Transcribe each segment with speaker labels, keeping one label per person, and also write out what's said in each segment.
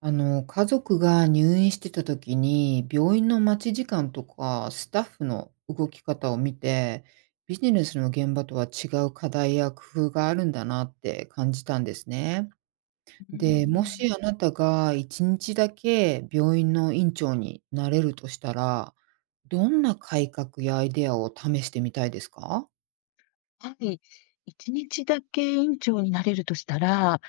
Speaker 1: 家族が入院してた時に、病院の待ち時間とか、スタッフの動き方を見て、ビジネスの現場とは違う課題や工夫があるんだなって感じたんですね。
Speaker 2: うー
Speaker 1: で、も
Speaker 2: ん、
Speaker 1: しあなたが一日だけ病院の院長になれるとしたら、どんな改革やアイデアを試してみたいですか。
Speaker 2: はい。1日だけ院長になれるとしたら、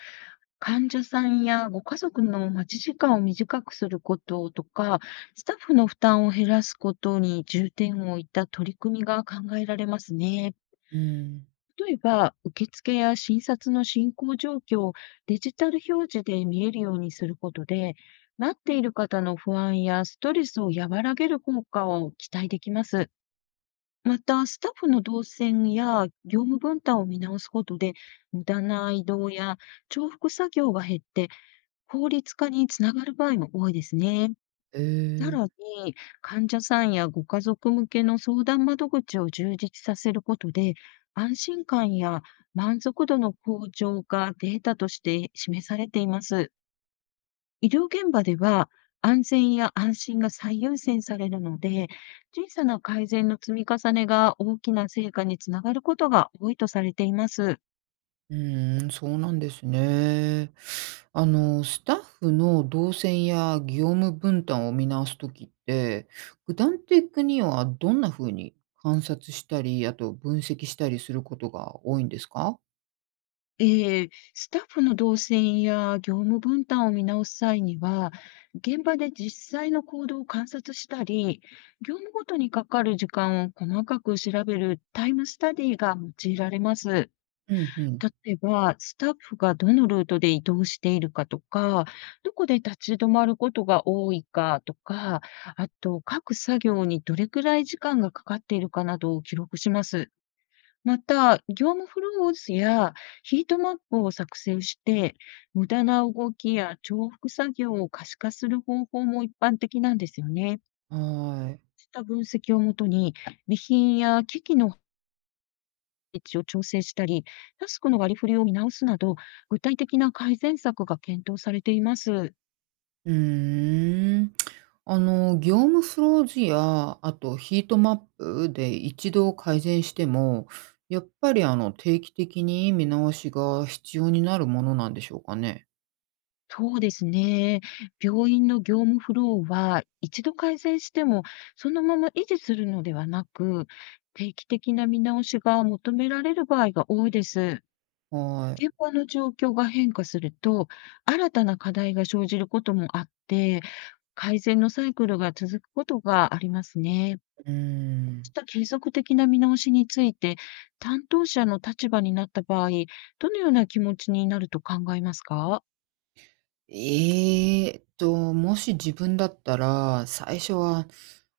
Speaker 2: 患者さんやご家族の待ち時間を短くすることとか、スタッフの負担を減らすことに重点を置いた取り組みが考えられますね。
Speaker 1: うん。
Speaker 2: 例えば、受付や診察の進行状況をデジタル表示で見えるようにすることで、待っている方の不安やストレスを和らげる効果を期待できます。また、スタッフの動線や業務分担を見直すことで、無駄な移動や重複作業が減って、効率化につながる場合も多いですね。
Speaker 1: へ
Speaker 2: さ
Speaker 1: ー。
Speaker 2: らに、患者さんやご家族向けの相談窓口を充実させることで、安心感や満足度の向上がデータとして示されています。医療現場では安全や安心が最優先されるので、小さな改善の積み重ねが大きな成果につながることが多いとされています。
Speaker 1: うーん、そうなんですね。スタッフの動線や業務分担を見直すときって、具体的にはどんな風に観察したり、あと分析したりすることが多いんですか？
Speaker 2: スタッフの動線や業務分担を見直す際には、現場で実際の行動を観察したり、業務ごとにかかる時間を細かく調べるタイムスタディが用いられます。
Speaker 1: うんうん。
Speaker 2: 例えば、スタッフがどのルートで移動しているかとか、どこで立ち止まることが多いかとか、あと各作業にどれくらい時間がかかっているかなどを記録します。また、業務フロー図やヒートマップを作成して、無駄な動きや重複作業を可視化する方法も一般的なんですよね。
Speaker 1: はい。
Speaker 2: した分析をもとに、備品や機器の位置を調整したり、タスクの割り振りを見直すなど、具体的な改善策が検討されています。
Speaker 1: うーん。業務フロー図や、あとヒートマップで一度改善しても、やっぱり定期的に見直しが必要になるものなんでしょうかね？
Speaker 2: そうですね。病院の業務フローは、一度改善しても、そのまま維持するのではなく、定期的な見直しが求められる場合が多いです。
Speaker 1: はい。
Speaker 2: 現場の状況が変化すると、新たな課題が生じることもあって、改善のサイクルが続くことがありますね。
Speaker 1: うー
Speaker 2: し
Speaker 1: ん。
Speaker 2: た継続的な見直しについて、担当者の立場になった場合、どのような気持ちになると考えますか？
Speaker 1: もし自分だったら、最初は、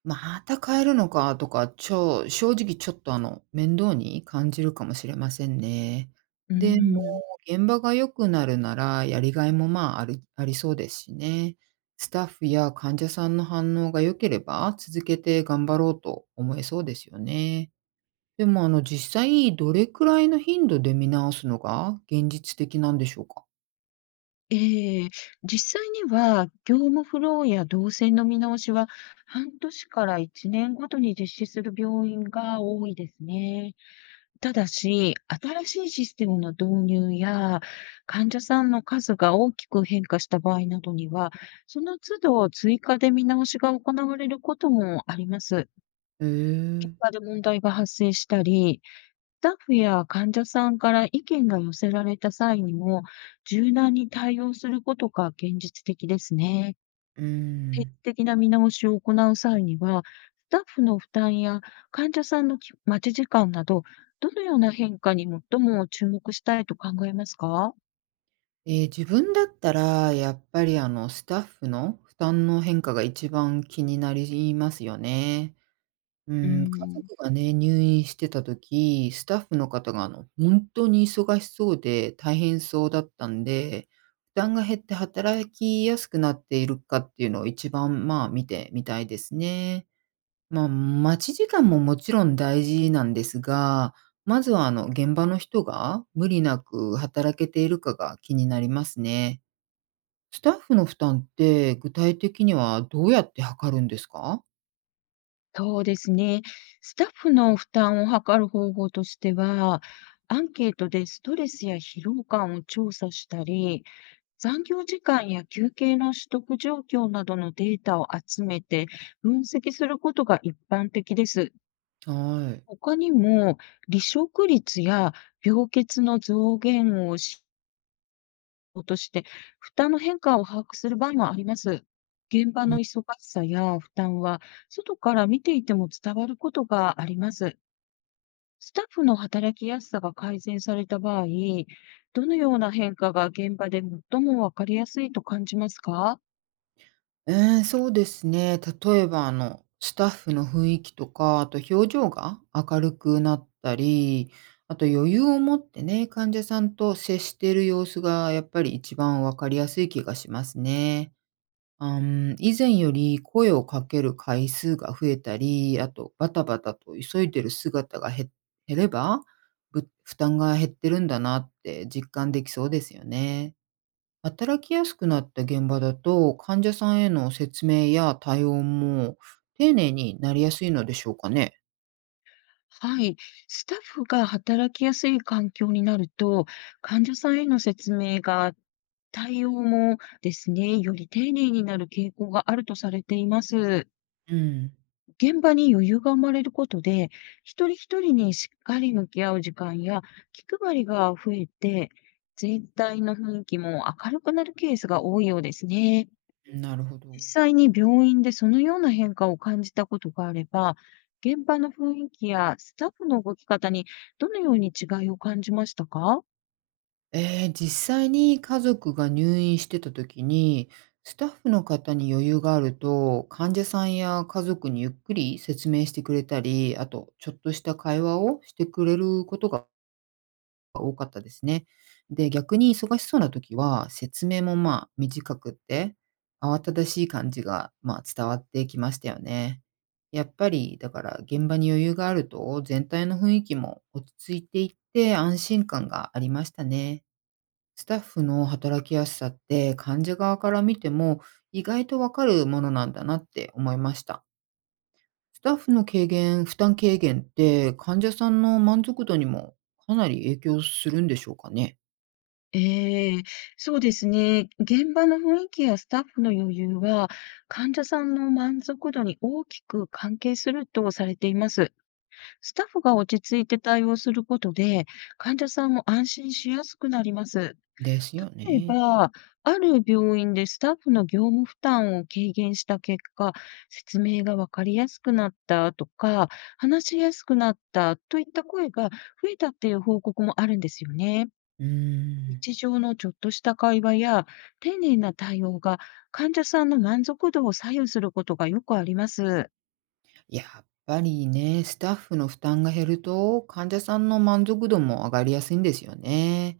Speaker 1: また変えるのかとか、正直ちょっと面倒に感じるかもしれませんね。
Speaker 2: う
Speaker 1: でも、
Speaker 2: ーん。
Speaker 1: 現場が良くなるなら、やりがいもまあ、ありそうですしね。スタッフや患者さんの反応が良ければ、続けて頑張ろうと思えそうですよね。でも実際どれくらいの頻度で見直すのが現実的なんでしょうか？
Speaker 2: ええ、実際には、業務フローや動線の見直しは、半年から1年ごとに実施する病院が多いですね。ただし、新しいシステムの導入や、患者さんの数が大きく変化した場合などには、その都度追加で見直しが行われることもあります。
Speaker 1: へ
Speaker 2: 現
Speaker 1: え。
Speaker 2: 場で問題が発生したり、スタッフや患者さんから意見が寄せられた際にも、柔軟に対応することが現実的ですね。
Speaker 1: うー
Speaker 2: 定期
Speaker 1: ん。
Speaker 2: 的な見直しを行う際には、スタッフの負担や患者さんの待ち時間など、どのような変化に最も注目したいと考えますか？
Speaker 1: 自分だったら、やっぱり、スタッフの負担の変化が一番気になりますよね。う
Speaker 2: うー
Speaker 1: ん、家
Speaker 2: ん、
Speaker 1: 族がね、入院してた時、スタッフの方が、本当に忙しそうで大変そうだったんで、負担が減って働きやすくなっているかっていうのを一番、まあ、見てみたいですね。まあ、待ち時間ももちろん大事なんですが、まずは、現場の人が無理なく働けているかが気になりますね。スタッフの負担って具体的にはどうやって測るんですか？
Speaker 2: そうですね。スタッフの負担を図る方法としては、アンケートでストレスや疲労感を調査したり、残業時間や休憩の取得状況などのデータを集めて分析することが一般的です。
Speaker 1: はい。
Speaker 2: 他にも、離職率や病欠の増減を指標として、負担の変化を把握する場合もあります。現場の忙しさや負担は、外から見ていても伝わることがあります。スタッフの働きやすさが改善された場合、どのような変化が現場で最もわかりやすいと感じますか？
Speaker 1: ええー、そうですね。例えば、スタッフの雰囲気とか、あと表情が明るくなったり、あと余裕を持ってね、患者さんと接している様子がやっぱり一番わかりやすい気がしますね。以前より声をかける回数が増えたり、あとバタバタと急いでる姿が減れば、負担が減ってるんだなって実感できそうですよね。働きやすくなった現場だと、患者さんへの説明や対応も丁寧になりやすいのでしょうかね。
Speaker 2: はい。スタッフが働きやすい環境になると、患者さんへの説明が、対応もですね、より丁寧になる傾向があるとされています。
Speaker 1: うん、
Speaker 2: 現場に余裕が生まれることで、一人一人にしっかり向き合う時間や気配りが増えて、全体の雰囲気も明るくなるケースが多いようですね。
Speaker 1: なるほど。
Speaker 2: 実際に病院でそのような変化を感じたことがあれば、現場の雰囲気やスタッフの動き方にどのように違いを感じましたか？
Speaker 1: ええ、実際に家族が入院してた時に、スタッフの方に余裕があると、患者さんや家族にゆっくり説明してくれたり、あとちょっとした会話をしてくれることが多かったですね。で、逆に忙しそうな時は、説明もまあ短くって、慌ただしい感じが、まあ、伝わってきましたよね。やっぱり、だから現場に余裕があると、全体の雰囲気も落ち着いていって安心感がありましたね。スタッフの働きやすさって患者側から見ても意外とわかるものなんだなって思いました。スタッフの軽減、負担軽減って患者さんの満足度にもかなり影響するんでしょうかね。
Speaker 2: ええ、そうですね。現場の雰囲気やスタッフの余裕は、患者さんの満足度に大きく関係するとされています。スタッフが落ち着いて対応することで、患者さんも安心しやすくなります。
Speaker 1: ですよ
Speaker 2: 例え
Speaker 1: ね。
Speaker 2: ば、ある病院でスタッフの業務負担を軽減した結果、説明が分かりやすくなったとか、話しやすくなったといった声が増えたっていう報告もあるんですよね。
Speaker 1: うーん。
Speaker 2: 日常のちょっとした会話や丁寧な対応が患者さんの満足度を左右することがよくあります。
Speaker 1: やっぱりね、スタッフの負担が減ると患者さんの満足度も上がりやすいんですよね。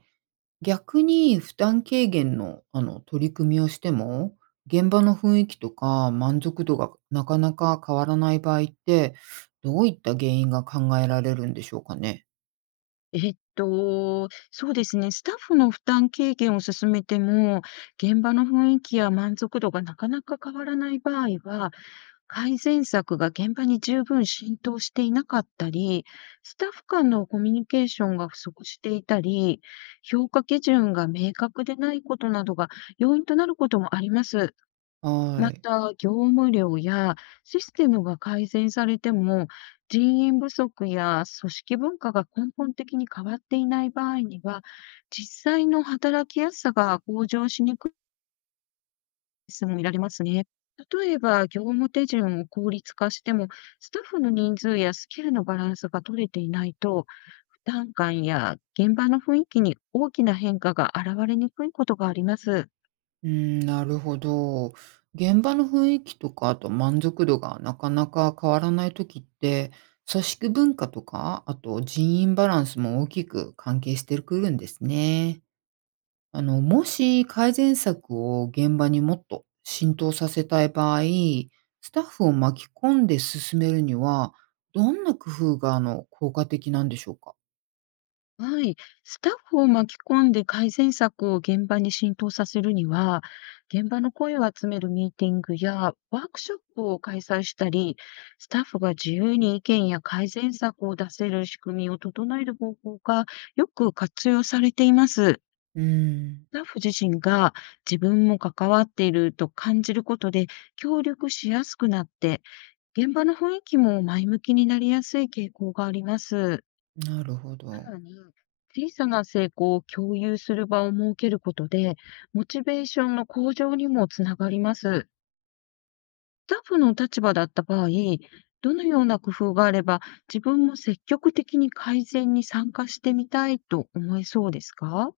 Speaker 1: 逆に負担軽減の、取り組みをしても、現場の雰囲気とか満足度がなかなか変わらない場合って、どういった原因が考えられるんでしょうかね？
Speaker 2: そうですね。スタッフの負担軽減を進めても、現場の雰囲気や満足度がなかなか変わらない場合は、改善策が現場に十分浸透していなかったり、スタッフ間のコミュニケーションが不足していたり、評価基準が明確でないことなどが要因となることもあります。
Speaker 1: は
Speaker 2: ま
Speaker 1: い。
Speaker 2: た、業務量やシステムが改善されても、人員不足や組織文化が根本的に変わっていない場合には、実際の働きやすさが向上しにく質問いられますね。例えば、業務手順を効率化しても、スタッフの人数やスキルのバランスが取れていないと、負担感や現場の雰囲気に大きな変化が現れにくいことがあります。
Speaker 1: うん、なるほど。現場の雰囲気とか、あと満足度がなかなか変わらない時って、組織文化とか、あと人員バランスも大きく関係してくるんですね。もし改善策を現場にもっと浸透させたい場合、スタッフを巻き込んで進めるには、どんな工夫が効果的なんでしょうか？
Speaker 2: はい。スタッフを巻き込んで改善策を現場に浸透させるには、現場の声を集めるミーティングやワークショップを開催したり、スタッフが自由に意見や改善策を出せる仕組みを整える方法がよく活用されています。
Speaker 1: うーん、
Speaker 2: スタッフ自身が自分も関わっていると感じることで協力しやすくなって、現場の雰囲気も前向きになりやすい傾向があります。
Speaker 1: なるほど。
Speaker 2: さらに、小さな成功を共有する場を設けることで、モチベーションの向上にもつながります。スタッフの立場だった場合、どのような工夫があれば、自分も積極的に改善に参加してみたいと思えそうですか？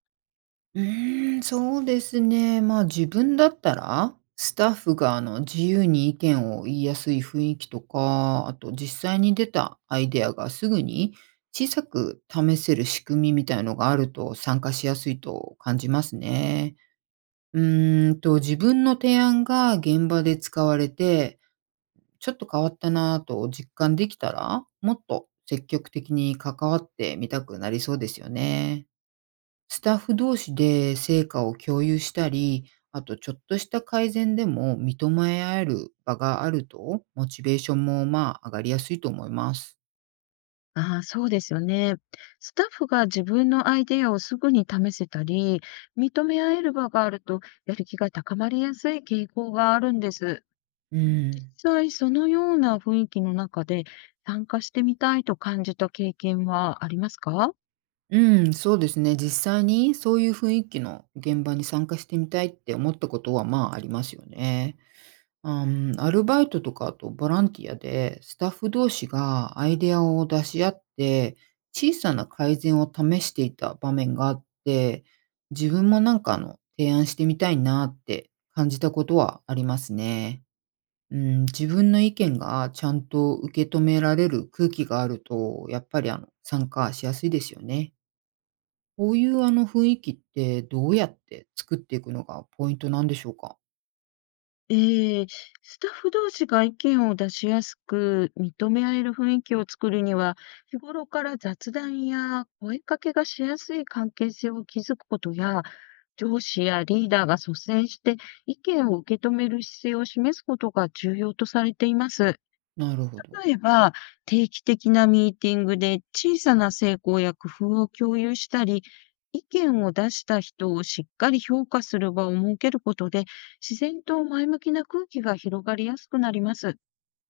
Speaker 1: うーん、そうですね。まあ、自分だったら、スタッフが自由に意見を言いやすい雰囲気とか、あと実際に出たアイデアがすぐに小さく試せる仕組みみたいのがあると参加しやすいと感じますね。自分の提案が現場で使われて、ちょっと変わったなぁと実感できたら、もっと積極的に関わってみたくなりそうですよね。スタッフ同士で成果を共有したり、あとちょっとした改善でも認め合える場があると、モチベーションもまあ上がりやすいと思います。
Speaker 2: ああ、そうですよね。スタッフが自分のアイデアをすぐに試せたり、認め合える場があると、やる気が高まりやすい傾向があるんです。
Speaker 1: う
Speaker 2: 実
Speaker 1: ん。
Speaker 2: 際そのような雰囲気の中で、参加してみたいと感じた経験はありますか？
Speaker 1: うん、そうですね。実際にそういう雰囲気の現場に参加してみたいって思ったことはまあありますよね。アルバイトとかあとボランティアでスタッフ同士がアイデアを出し合って小さな改善を試していた場面があって、自分もなんか提案してみたいなって感じたことはありますね。うん、自分の意見がちゃんと受け止められる空気があると、やっぱり参加しやすいですよね。こういう雰囲気ってどうやって作っていくのがポイントなんでしょうか。
Speaker 2: ええ、スタッフ同士が意見を出しやすく、認め合える雰囲気を作るには、日頃から雑談や声かけがしやすい関係性を築くことや、上司やリーダーが率先して意見を受け止める姿勢を示すことが重要とされています。
Speaker 1: なるほど。
Speaker 2: 例えば、定期的なミーティングで小さな成功や工夫を共有したり、意見を出した人をしっかり評価する場を設けることで、自然と前向きな空気が広がりやすくなります。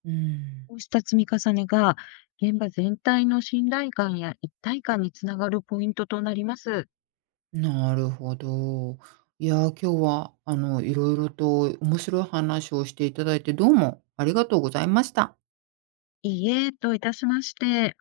Speaker 1: うん、
Speaker 2: こうした積み重ねが、現場全体の信頼感や一体感につながるポイントとなります。
Speaker 1: なるほど。いやー、今日は、色々と面白い話をしていただいて、どうもありがとうございました。
Speaker 2: いいえ、といたしまして。